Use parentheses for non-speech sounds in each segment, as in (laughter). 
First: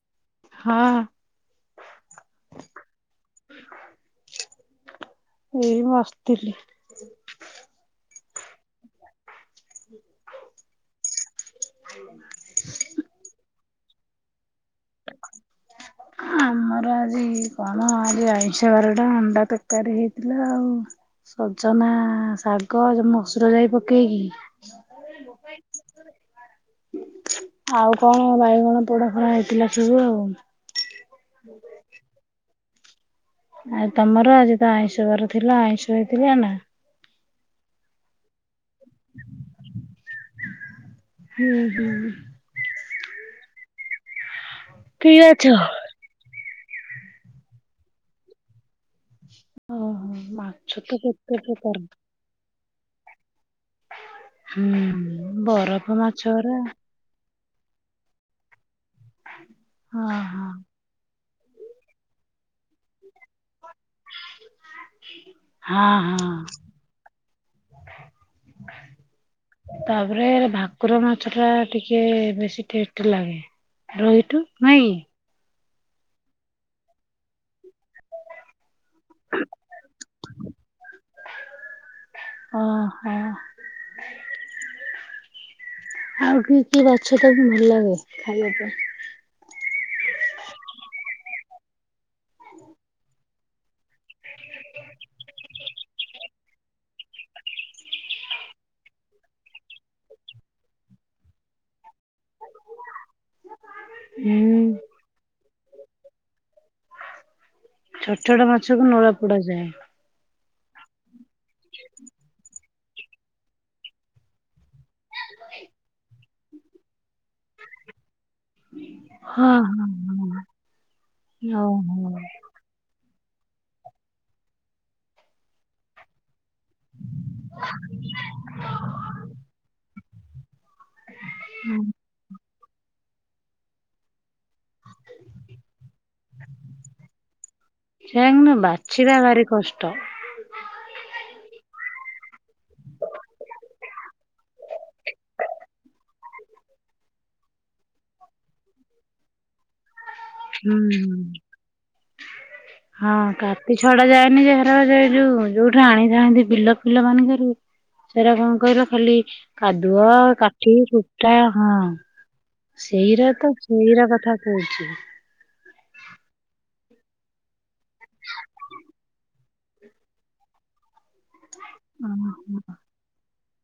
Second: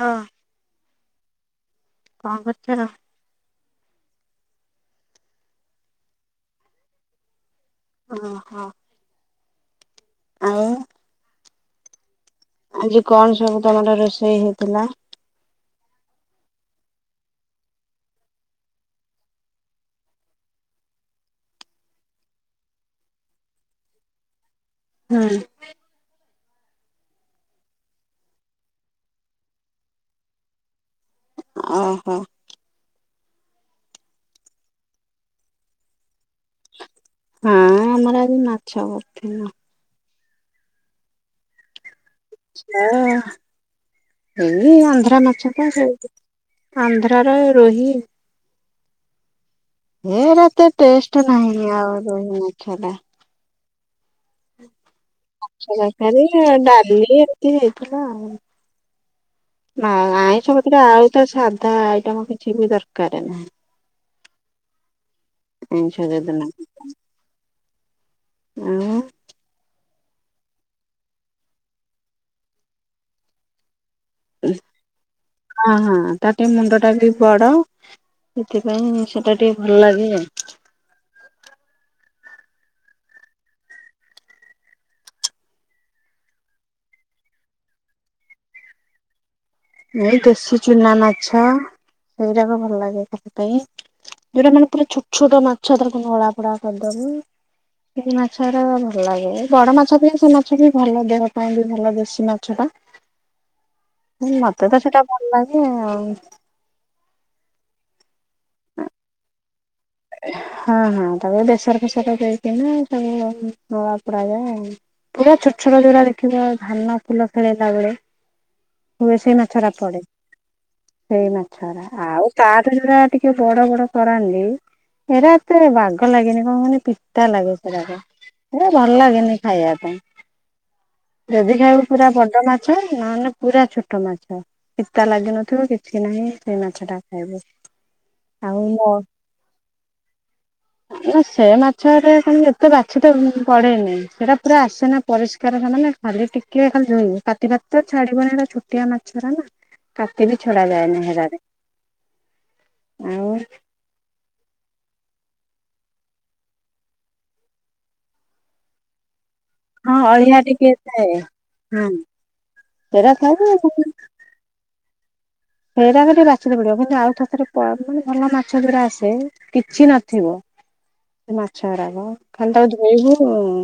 ହଁ। ହଁ। କଣ କରୁଚ? ଏଇ ବସଥିଲି। ଓହୋ। ହୁଁ ଆଉ ହ ଆଜି କଣ ସବୁ ତମର ରୋଷେଇ ହେଇଥିଲା? ଆମର ଆଜି କଣ ଆଜି ଆଇଷ ବାର ଟା ଅଣ୍ଡା ତରକାରୀ ହେଇଥିଲା। ଆଉ ସଜନା ଶାଗ ଏ ଯୋଉ ମସୁର ଯାଇ ପକେଇକି ହା ଆଉ କଣ ବାଇଗଣ ପୋଡା ଫୋଡା ହେଇଥିଲା ସବୁ ଆଉ। ହୁ ଓହୋ। ଆଉ ତମର ଆଜି ତ ଆଇଁଷ ବାର ଥିଲା ଆଇଁଷ ହେଇଥିଲା ନା? ହଁ ଆମର ଆଜି ମାଛ କରିଥିନୁ। ହୁଁ ହୁଁ। ହ ଏଇ ଫ୍ରି ଆନ୍ଧ୍ର ଅଛ? ମାଛ ତ ସେମତି ଆନ୍ଧ୍ରାର ରୋହି। ଓ ହୋ ହେରା ଏତେ ମାଛ ତ ଟେଷ୍ଟ କେତ ନାହିଁ ପ୍ରକାର। ଆଉ ରୋହି ମାଛଟା ହୁଁ ମାଛ ବରଫ ମାଛ ତରକାରୀ ଆଉ ଗୁରା ଡାଲି ଏତି ହେଇଥିଲା ଆଉ, ନା ହଁ ଆଇଷ ଆଉ ତ ସାଧା ଆଇଟମ କିଛି ବି ଦରକାର ନାହିଁ। ହଁ ଆଇଁଷ ହଁ ହଁ। ଯୋଉଦିନ (unintelligible) ଆଉ (inaudible) ତାପରେ ଭାକୁର ମାଛ ଟା ଟିକେ ବେଶୀ ଟେଷ୍ଟ ଲାଗେ, ରୋହୀ ଠୁ ନାଇଁ କି? ହଁ ହଁ ତାର ଟିକେ ମୁଣ୍ଡ ଟା ବି ବଡ ସେଥିପାଇଁ ସେଟା ଟିକେ ଭଲ ଲାଗେ ଆଉ। ଓ ହୋ। ଆଉ କି କି ମାଛ ତମକୁ ଭଲ ଲାଗେ ଖାଇବା ପାଇଁ? ଏଇ ଦେଶୀ ଚୁନା ମାଛ ସେଇରାକ ଭଲ ଲାଗେ ଖାଇବା ପାଇଁ। ଯୋଉଟା ମାନେ ପୁରା ଛୋଟ ଛୋଟ ମାଛ ତାକୁ ନୋଳା ପୋଡ଼ା କରିଦବ। ସେଇ ମାଛ ଗୁରା ଭଲ ଲାଗେ ବଡ ମାଛ ଅପେକ୍ଷା ସେ ମାଛ ବି ଭଲ ଦେହ ପାଇଁ ବି ଭଲ ଦେଶୀ ମାଛ ଟା। ଉଁ ହୁଁ ମତେ ତ ସେଇଟା ଭଲ ଲାଗେ ଆଉ। ଛୋଟ ଛୋଟ ମାଛ କୁ ନୋଳା ପୋଡା ଯାଏ। ହଁ ହଁ ତାକୁ ବେସର ଫେସର ଦେଇକିନା ସବୁ ନୋଳା ପୋଡା ଯାଏ ଆଉ। ପୁରା ଛୋଟ ଛୋଟ ଯୋଉଗୁରା ଦେଖିବ ଧାନ ଫୁଲ ଖେଳେଇଲା ବେଳେ। ହୁଏ ସେଇ ହଁ ମାଛ ଟା ହଁ ପଡେ ସେଇ ହଁ ମାଛଉରା। ଓହୋ। ଆଉ ତା ଠୁ ଯଉ ଗୁରା ଟିକେ ବଡ ବଡ କରାଣ୍ଡି ହେଇରା ଏତେ ବାଗ ଲାଗେନି କଣ କୁହନି ପିତା ଲାଗେ ସେରାକ। ହେ ଭଲ ଲାଗେନି ଖାଇବା ପାଇଁ ଯଦି ଖାଇବ ପୁରା ବଡ ମା ଛ ନହନେ ପୁରା ଛୋଟ ମାଛ ପିତା ଲାଗିିନଥିବ କି କିଛି ନାହିଁ ସେଇ ମାଛଟା ଖାଇବୁ ସେୟା କିନ୍ତୁ ଆଉ ମୋ ବାଛିବା ଭାରି କଷ୍ ତ ନା ସେ ମାଛରେ କଣ ଏତେ ବାଛି ତ ପଡେନି ସେଟା ପୁରା ଆସେନା ପରିଷ୍କାର ସମା ନେ ଖାଲି ଟିକେ ଖାଲି ଧୋଇବ କାତି ଫାତି ତ ଛାଡିବନି ଏଇଟା ଛୋଟିଆ ମାଛର ନା। କାତି ବି ଛଡ଼ାଯାଏ ନାହିଁ ହୁଁ। ହେରାରେ ହଁ ଆଉ। କାତି ଛଡା ଯାଏନି ଯାହାର ରେ ଯୋଉ ଯୋଉଠୁ ଆଣିଥାନ୍ତି ବିଲ ଫିଲ ମାନଙ୍କରୁ। ସେରା କଣ କହିଲ ଖାଲି ହଁ କାଦୁଅ ଅଳିଆ ଟିକେ କାଠି ଥାଏ କୁଟା ହଁ। ସେରା ସେଇରା ଖାଇବ ତ ସେଇରା କଥା କହୁଛି। ସେଇରା ଖାଲି ବାଛିତେ ପଡିବ କିନ୍ତୁ ଆଉ ଥରେ ଥରେ ପା ମାନେ ଭଲ ମାଛ ଧରା ଆସ ସେ କିଛି ନଥିବ ସେ ମାଛ ଗରାକ ଖାଲି ଓହୋ, ତାକୁ ନେଇଯିବା ହଉ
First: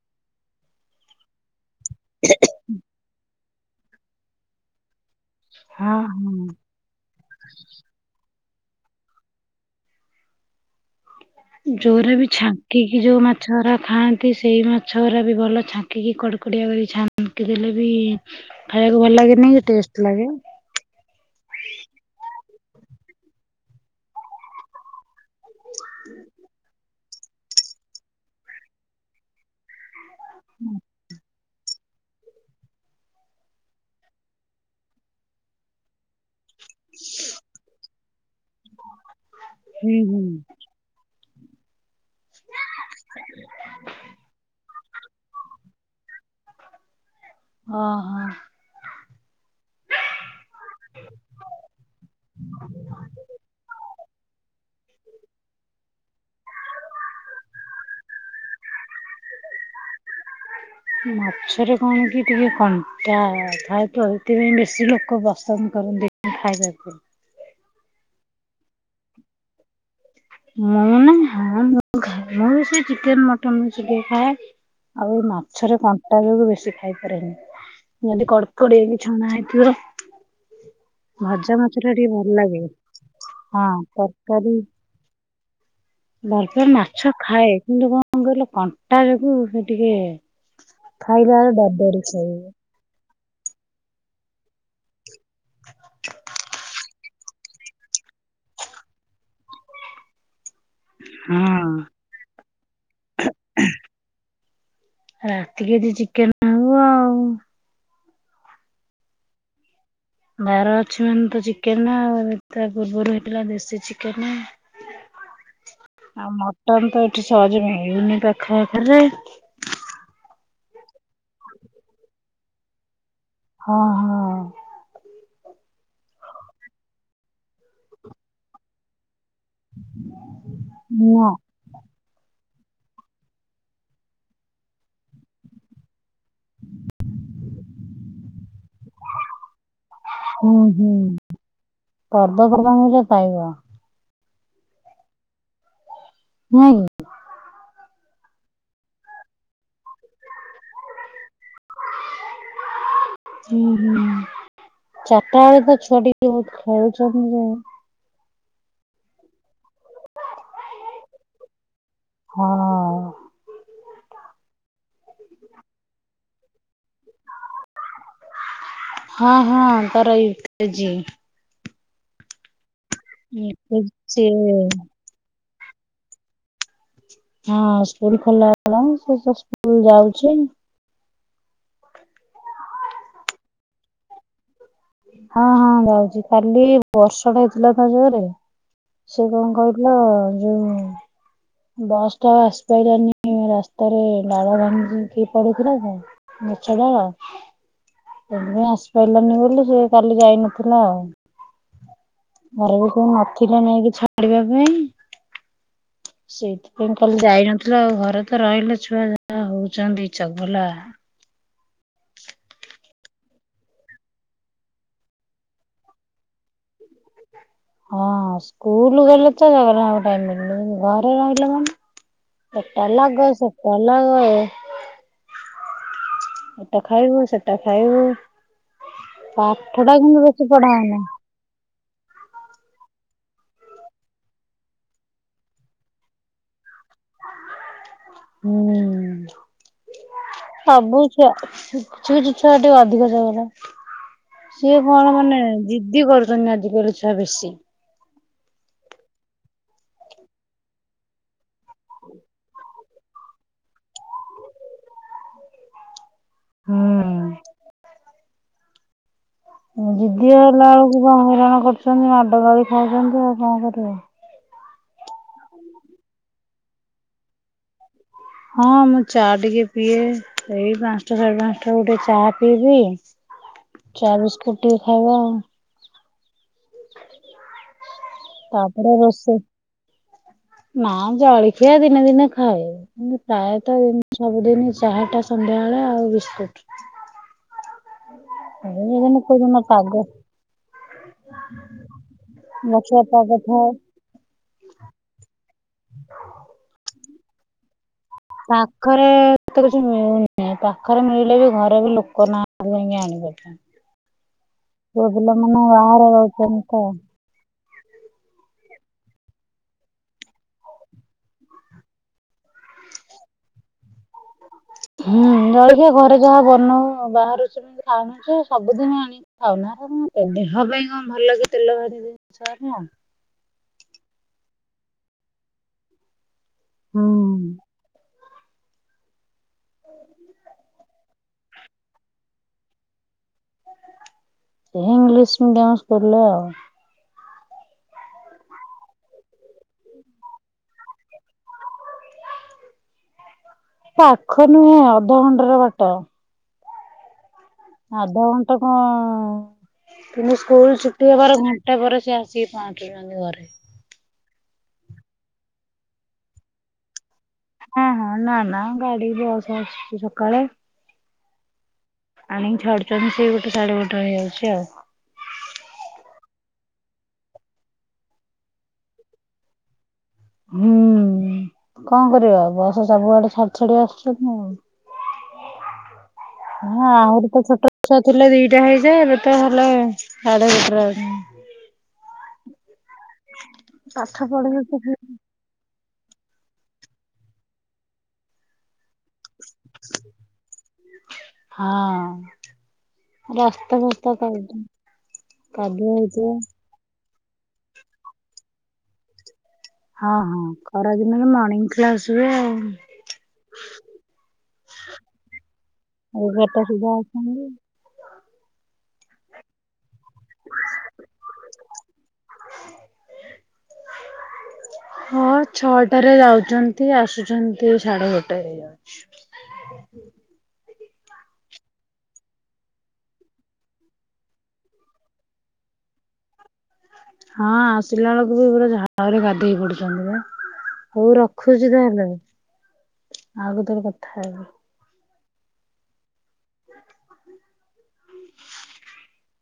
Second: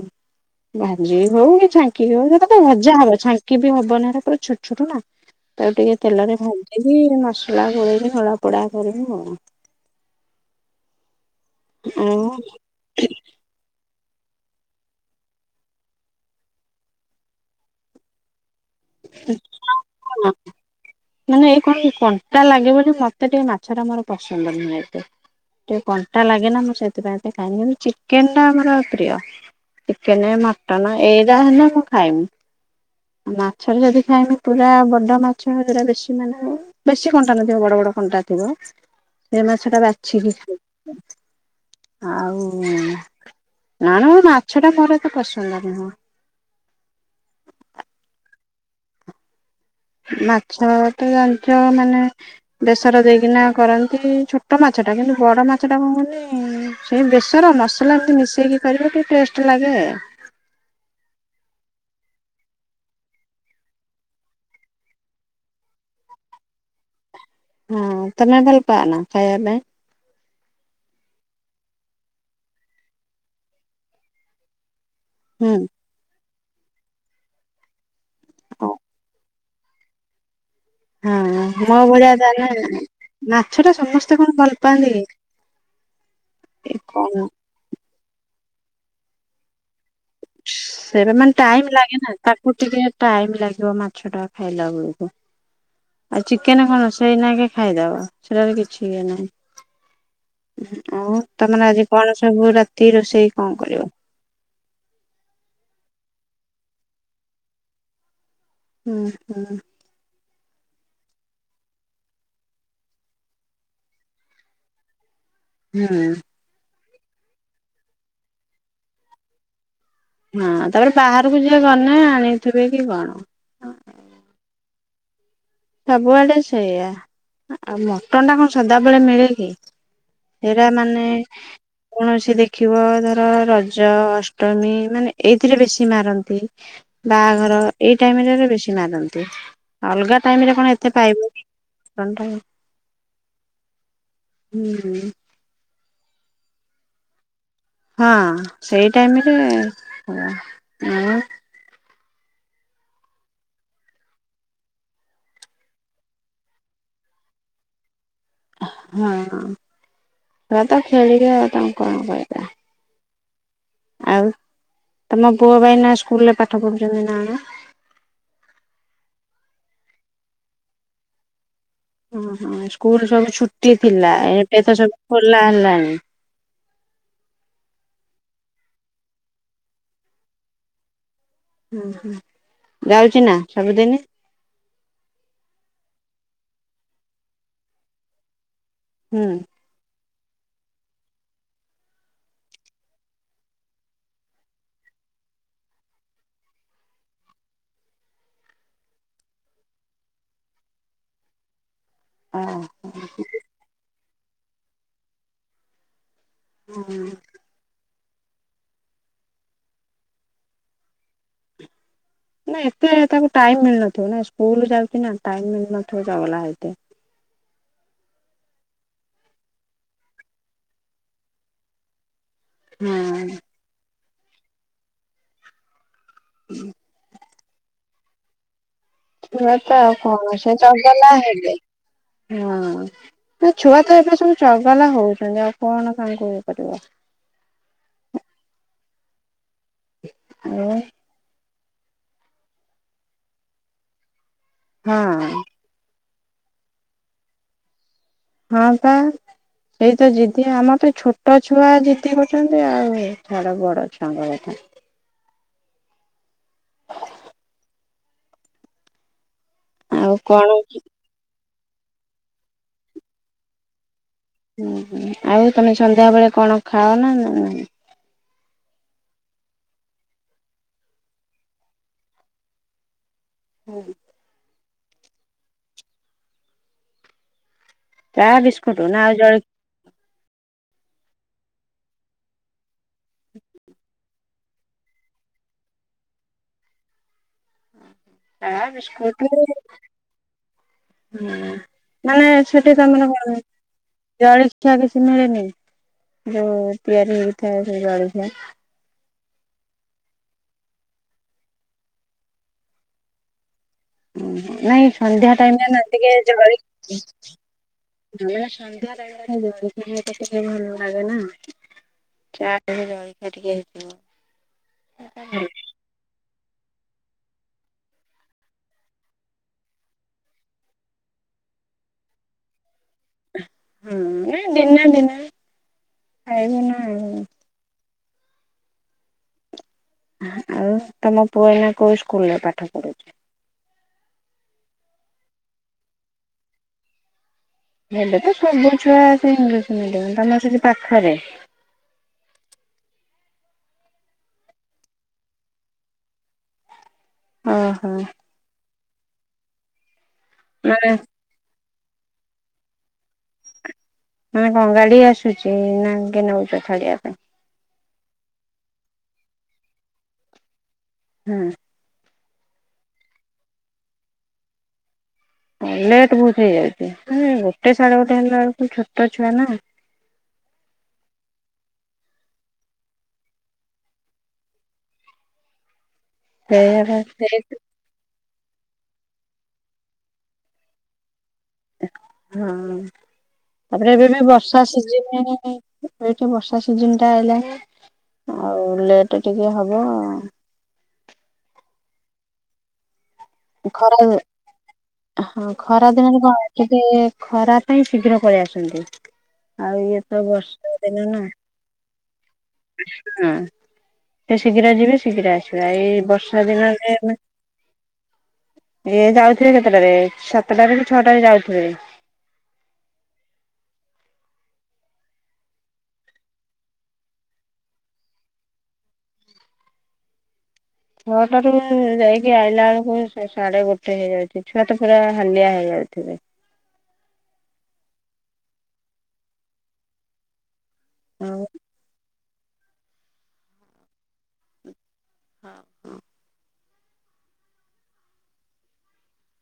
ଭାଜି ହଉ କି ଛାଙ୍କି ହୋଉ ସେଟା ତ ଭଜା ହବ ଛାଙ୍କ କି ବି ହବନା ହେରା ପୁରା ଛୋଟ ଛୋଟ ନା ତାକୁ ହଁ ଟିକେ ତେଲରେ ହଁ। ଭାଜିକି ମସଲା ସେଇ ଗୁଡ଼ା ନଳ ପୋଡା କରିବୁ ଆଉ। ଜୋରେ ଆଉ ବି ଛା କି ଯୋଉ ମାଛଗୁରା ଖାଆନ୍ତି ସେଇ ମାଛ ଗୁରା ବି ଭଲ ଛାଙ୍କିକି କଡ଼କଡିଆ କରି ଛା ଦେଲେ ବି ଖାଇବାକୁ ଭଲ ଲାଗେନି ଟେଷ୍ଟ ହଁ ଲାଗେ। ମାନେ ଏଇ କଣ କଣ୍ଟା ଲାଗେ ବୋଲି ମତେ ଟିକେ ମାଛ ଟା ମୋର ପସନ୍ଦ ନୁହେଁ ଏତେ। ଟିକେ କଣ୍ଟା ଲାଗେ ନା ମୁଁ ସେଥିପାଇଁ ଏତେ ଖାଏନି କିନ୍ତୁ ଚିକେନ ଟା ମୋର ପ୍ରିୟ। ଚିକେନ ମଟନ ଏଇରା ହେନେ ମୁଁ ଖାଇମି ମା ସବୁ ଯଦି ଖାଇମି ପୁରା ବଡ଼ ମାଛ ଯୌରା ବେଶୀ ମାନେ ବେଶୀ କଣ୍ଟା ନଥିବ ବଡ ବଡ କଣ୍ଟା ଥିବ ସେ ମାଛ ଟା ହୁଁ ହୁଁ। ବାଛିିକି ଆଉ ନା ନା ମାଛ ଟା ମୋର ମତେ ପସନ୍ଦ ନୁହ। ଓହୋ। ମାଛ ତ ଜାଣିଥିବ ମାନେ ବେସର ଦେଇକିନା କରନ୍ତି ଛୋଟ ମାଛଟା କିନ୍ତୁ ବଡ଼ ମାଛଟା କଣ କୁହନି ସେଇ ବେସର ମସଲା ଏମିତି ମିଶେଇକି କରିବ ଟିକେ ଟେଷ୍ଟ ଲାଗେ। ମାଛରେ କଣ କି ଟିକେ କଣ୍ଟା ଥାଏତ ଏଥିପାଇଁ ବେଶୀ ଲୋକ ପସନ୍ଦ କରନ୍ତି ଖାଇ ସାରିଛି। ହଁ ତମେ ଭଲ ପାଅ ନା ଖାଇବା ପାଇଁ? ମୁଁ ନା ହଁ ମୁଁ ଖାଏ ମୁଁ ବି ସେଇ ଚିକେ ମଟନ ବେଶି ଟିକେ ଖାଏ। ଆଉ ଏଇ ହୁଁ ମାଛରେ କଣ୍ଟା ଯୋଗୁ ବେଶୀ ଖାଇପାରେନି। ମାନେ କଡକଡି ହେଇକି ଛଣା ହେଇଥିବ। ହଁ ଭଜା ମାଛ ମୋ ଗୁରା ଭଳିଆ ଟିକେ ଭଲ ତାହେଲେ ଲାଗେ ମାଛ ହଁ ଟା ସମସ୍ତେ କଣ ଭଲ ତରକାରୀ ପାଆନ୍ତି ଭଲ ପାଏ କି? ମାଛ କଣ ଖାଏ କିନ୍ତୁ କଣ କହିଲ କଣ୍ଟା ଯୋଗୁ ସେ ଟିକେ ସେରେ ମାନେ ଖାଇଲା ବେଳେ ଟାଇମ ଲାଗେ ଡରି ଡରି ନା ଖାଇବ। ତାକୁ ଟିକେ ଟାଇମ ଲାଗିବ ମାଛ ଟା ଖାଇଲା ବେଳକୁ ଆଉ ଚିକେନ କଣ ସେଇନା କେ ଖାଇଦବା ସେଟାରେ କିଛି ଇଏ ନାହିଁ। ଆଉ ହଁ ତମର ଆଜି କଣ ସବୁ ରାତି ରୋଷେଇ କଣ କରିବ? ରାତିକି ଆଜି ଚିକେନ୍। ହୁଁ, ହୁଁ।। ବାହାଘର ଅଛି ମାନେ ତ ଚିକେନ ଆଉ ତା ପୂର୍ବରୁ ହେଇଥିଲା ଦେଶୀ ଚିକେନ। ହୁଁ। ମଟନ୍ ତ ଏଠି ସହଯେ ମିଳୁନି ପାଖ ଆଖରେ।। ହଁ, ତାପରେ ବାହାରକୁ ଯିଏ ଗନେ ଆଣିଥିବେ କି କଣ। ହଁ, ହଁ। ସବୁଆଡେ ସେଇଆା ଆଉ ମଟନ ଟା କଣ ସଦାବେଳେ ମିଳେ କି? ହେରା ମାନେ ନା କୌଣସି ଦେଖିବ ଧର ରଜ ଅଷ୍ଟମୀ ମାନେ ଏଇଥିରେ ବେଶୀ ମାରନ୍ତି। ବାହାଘର ଏଇ ଟାଇମ୍ ରେ ବେଶୀ ମାରନ୍ତି। ସବୁ ଟାଇମ୍ ରେ ହୁଁ କଣ ଏତେ ହୁଁ ପାଇବେ। ପର୍ବପର୍ବାଣିରେ ପାଇବ ହୁଁ। ନୁହଁକି? ହଁ, ସେଇ ଟାଇମ୍ ରେ ହିଁ ଆ ହୁଁ ହୁଁ ଚାରିଟା ବେଳେ ତ ଛୁଆ ଟିକେ ଖେଳୁଛନ୍ତି ଯେ। ହଁ, ତ ଖେଳିବେ ଆଉ ତାଙ୍କୁ କଣ କହିବା। ହଁ। ଆଉ ତମ ପୁଅ ପା ଏଇନା ସ୍କୁଲରେ ପାଠ ପଢ଼ୁଛନ୍ତି ନା କଣ। ହଁ, ହଁ ତାର ଇଉ କେଜି। ହଁ, ହଁ ସ୍କୁଲ ସବୁ ଛୁଟି ଥିଲା ସେ ଏବେ ତ ସବୁ ଖୋଲା ହେଲାଣି। ହଁ, ସ୍କୁଲ ଖୋଲା ହେଲା ସେ ତ ସ୍କୁଲ ଯାଉଛି। ହୁଁ, ହୁଁ ଯାଉଛି ନା ସବୁଦିନ। ହଁ, ହଁ ଯାଉଛି। କାଲି ବର୍ଷଟା ହେଇଥିଲା ତା ଜୋରେ ହୁଁ ସେ କଣ କହ ହେଲା ଯୋଉ ବସ୍ ଟା ଆଉ ଆସି ପାରିଲାନି ରାସ୍ତାରେ ଡାଳ ଭାଙ୍ଗ କି ପଡୁଥିଲା କଣ। ମିଛ ରେ ଆଉ। ସେଥିପାଇ ଆସି ପାରିଲାନି ବୋଲି ସେ କାଲି ଯାଇନଥିଲା ଆଉ। ଅ ଘର ବି କେହି ନଥିଲେ ନେଇକି ଛାଡିବା ପାଇଁ। ସେଇଥି ପାଇଁ କାଲି ଯାଇ ନଥିଲା ଆଉ ଘରେ ତ ରହିଲେ ଛୁଆ ଯାହା ହଉଛନ୍ତି ଚଗଲା। ନାଇ ଏତେ ତାକୁ ଟାଇମ୍ ମିଳୁନଥିବ ନା ସ୍କୁଲ ଯାଉଛି ନା ଟାଇମ ମିଳୁ ନଥିବ ଚଗଲା ଏତେ। ହଁ, ସ୍କୁଲ ଗଲେ ତ ଚଗଲା ହବକୁ ଟାଇମ୍ ମିଳୁନି ଘରେ ରହିଲେ ମାନେ ଏଟା ଲାଗ ହଁ ସେଟା ଲାଗ। ଏଟା ଖାଇବୁ ସେଟା ଖାଇବୁ। ପୁଅ ପାଠ ତଆଉ ଟା କିନ୍ତୁ କଣ ବେଶୀ ସେ ପଢା ହଉନି ଚଗଲା ହେବେ, ହଁ। ନା ଛୁଆ ଥ ଏବେ ସବୁ ଚଗଲା ହଉଛନ୍ତି ଆଉ କଣ କାଇଁ ଇଏ କରିବ। ହୁଁ ହୁଁ ଆଉ ସବୁ ଛୁଆ। କିଛି କିଛି ଛୁଆ ଟିକେ ଅଧିକ ଚଗଲା ସିଏ କଣ ମାନେ ହଁ ଜିଦି କରୁ ଆଜିକାଲି ଛୁଆ ବେଶୀ। ହଁ ପା। ସେଇ ତ ଜିଦି ଆମର ତ ଛୋଟ ଛୁଆ ଜିଦି କରଛନ୍ତି। ଆଉ ଛଡ ବଡ ଛୁଆଙ୍କ କଥା। ହୁଁ। ଆଉ ଜିଦିଆ କଣ ହେଲା ବେଳକୁ ବା ହଇରାଣ କରୁଛନ୍ତି ମାଡ ଗାଳି ଖାଉଛନ୍ତି ଆଉ କଣ କରିବ। ହୁଁ, ଆଉ ତମେ ସନ୍ଧ୍ୟା ବେଳେ କଣ ଖାଅ ନା ନାହିଁ। ହଁ, ମୁଁ ଚା ଟିକେ ପିଏ ଏଇ ପାଞ୍ଚଟା ସାଢ଼େ ପାଞ୍ଚଟା ବେଳୁ କୁ ଟିକେ ଚା ପିଇବି। ହୁଁ। ଚା, ବିସ୍କୁଟ ଟିକେ ଖାଇବ ଆଉ। ଚା ବିସ୍କୁଟୁ ତାପରେ ନା ଆଉ ରୋଷେଇ ଜଳି ନା ଜଳୀ ଖିଆଦିନେ ଦିନେ ଖାଏ। ପ୍ରାୟତଃ ସବୁଦିନ ଚାହା ଟା ସନ୍ଧ୍ୟାବେଳେ ଆଉ ବିସ୍କୁଟ। ଚାହା ବିସ୍କୁଟ୍। କୋଉଦିନ ପାଗ ହୁଁ ମାନେ ସେଠି ଗଛୁଆ କଣ ପାଗ ଥାଏ ଜାଣିଛି। ମିଠା କିଛି ମିଳେନି ଯୋଉ ତିଆରି ହେଇଥାଏ ସେଇ ଜଳଖିଆ। ପାଖରେ ତ କିଛି ମିଳୁନି ପାଖରେ ମିଳିଲେ ବି ଘରେ ବି ଲୋକ ନାଁ ଯାଇକି ଆଣିବାକୁ। (inaudible) ଓ ନାଇଁ ସନ୍ଧ୍ୟା ଟାଇମରେ ନ ଟିକେ ଜଳି ରହୁଛନ୍ତି ତ ସନ୍ଧ୍ୟା ଟାଇମ୍ ଜଳଖି ଭଲ ଲାଗେ ନା। ଚା ଟିକେ ଜଳିଖିଆ ଟିକେ ହେଇ ଥିବ। ହୁଁ ଜଳଖିଆ ଘରେ ଯାହା ବନଉ ବାହାରୁ ସବୁ ଖାଉଛୁ ସବୁଦିନ ଆଣି ଖାଉ ନା ଦେହ ପାଇଁ କଣ ଭଲ କି ତେଲ ଭାରି ଦି ଶୋଇନ? ହୁଁ ଏ ଦିନେ ଦିନେ ଖାଇବୁ ନା। ହୁଁ ହୁଁ ହୁଁ। (unintelligible) ଆଉ ତମ ପୁଅ ଏଇନା କୋଉ ସ୍କୁଲରେ ପାଠ ପଢୁଚି? ଏ ଇଂଲିଶ ମିଡିୟମ ସ୍କୁଲ୍ ରେ ଆଉ ଏବେ ତ ସବୁ ଛୁଆ ସେ ଇଂଲିଶ ମିଡିୟମ ତମର ସେଠି ପାଖରେ ପାଖ ନୁହେଁ ଅଧଘଣ୍ଟେ ର ବାଟ। ଓହୋ ଅଧଘଣ୍ଟେ କଅ କିନ୍ତୁ ସ୍କୁଲ ମାନେ ଛୁଟି ହେବାର ଘଣ୍ ଘଣ୍ଟେ ପରେ ସେ ଆସିକି ପାଞ୍ଚୁଛନ୍ତି ଘରେ। ମାନେ କଣ ଗାଡି ଆସୁଚି ନା କିଏ ନଉଛ ଛାଡିବା ପାଇଁ। ହଁ ହଁ ନା ନା ଗାଡି ଯାଉଚି ଆଉଚି ସକାଳେ। ହୁଁ। ଆଣିକି ଛାଢୁଛନ୍ତି ସେଇ ଗୋଟେ ସାଢେ ଗୋଟେ ହେଇଯାଉଚି ଆଉ ଲେଟ୍ ବହୁତ ହେଇଯାଉଛି ଗୋଟେ ସାଢ଼େ ଗୋଟେ ହେଲା ବେଳକୁ ଛୋଟ ଛୁଆ ନା ହୁଁ କଅଁ କରିବା ବସ ସବୁଆଡେ ଛାଡି ଛାଡି ଆସୁଚି। ସେଇଆ ହଁ ବା ଆହୁରି ସେଇ ତ ଛୋଟ ଛୁଆଥିଲେ ଦିଟା ହେଇଯାଏ ଏବେ ତ ହେଲେ ସାଡେ ଗୋଟେରେ ଆଉଚ଼ନ୍ତି। ହଁ ତାପରେ ଏବେ ପାଠ ବି ପଢିଲେ ବର୍ଷା ତ ସିଜିନି ଥାଉ ଏଇଠି ବର୍ଷା ସିଜିନ୍ ଟା ହେଲା ଆଉ ଲେଟେ ଟିକେ ହବ। ହଁ। ରାସ୍ତା ଖରା ବସ୍ତା କ କଦୁଅ ହେଇଥିବ। କେବେ ଖରା ପାଇଁ ଶୀଘ୍ର ପଳେଇ ଆସନ୍ତି। ଆଉ ଇଏ ହଁ ତ ହଁ ବର୍ଷା ଖରା ଦିନ ନା ଦିନରେ ମର୍ଣ୍ଣିଂ କ୍ଲାସ୍ ହୁଏ ଆଉ। ହୁଁ। ଶୀଘ୍ର ଯିବେ ଶୀଘ୍ର ଆସିବେ ଏଇ ବର୍ଷା ଏଗାରଟା ସୁଦ୍ଧା ଦିନରେ ଆସନ୍ତି। ଇଏ ଯାଉଥିବେ କେତେଟାରେ ସାତଟାରେ କି ଛଅଟାରେ ଯାଉଥିବେ ହଁ ଛଅଟାରେ ଯାଉଚନ୍ତି ଆସୁଚ଼ନ୍ତି ସାଢେ ଗୋଟେ ରେ। ଛଅଟାରୁ ଯାଇକି ଆଇଲା ବେଳକୁ ସାଡେ ଗୋଟେ ହେଇଯାଉଚି ଛୁଆ ତ ପୁରା ହାଲିଆ ହେଇ ଯାଉଥିବେ। ହଁ ଆସିଲା ବେଳକୁ ବି ପୁରା ଝାଳ ରେ ଗାଧୋଇ ପଡୁଚନ୍ତି ବା। ହଉ ଆଉ ରଖୁଚି ତା ହେଲେ ଆଉ କେତଳେ କଥା ହେବି। ହଁ, ଅଁ (unintelligible)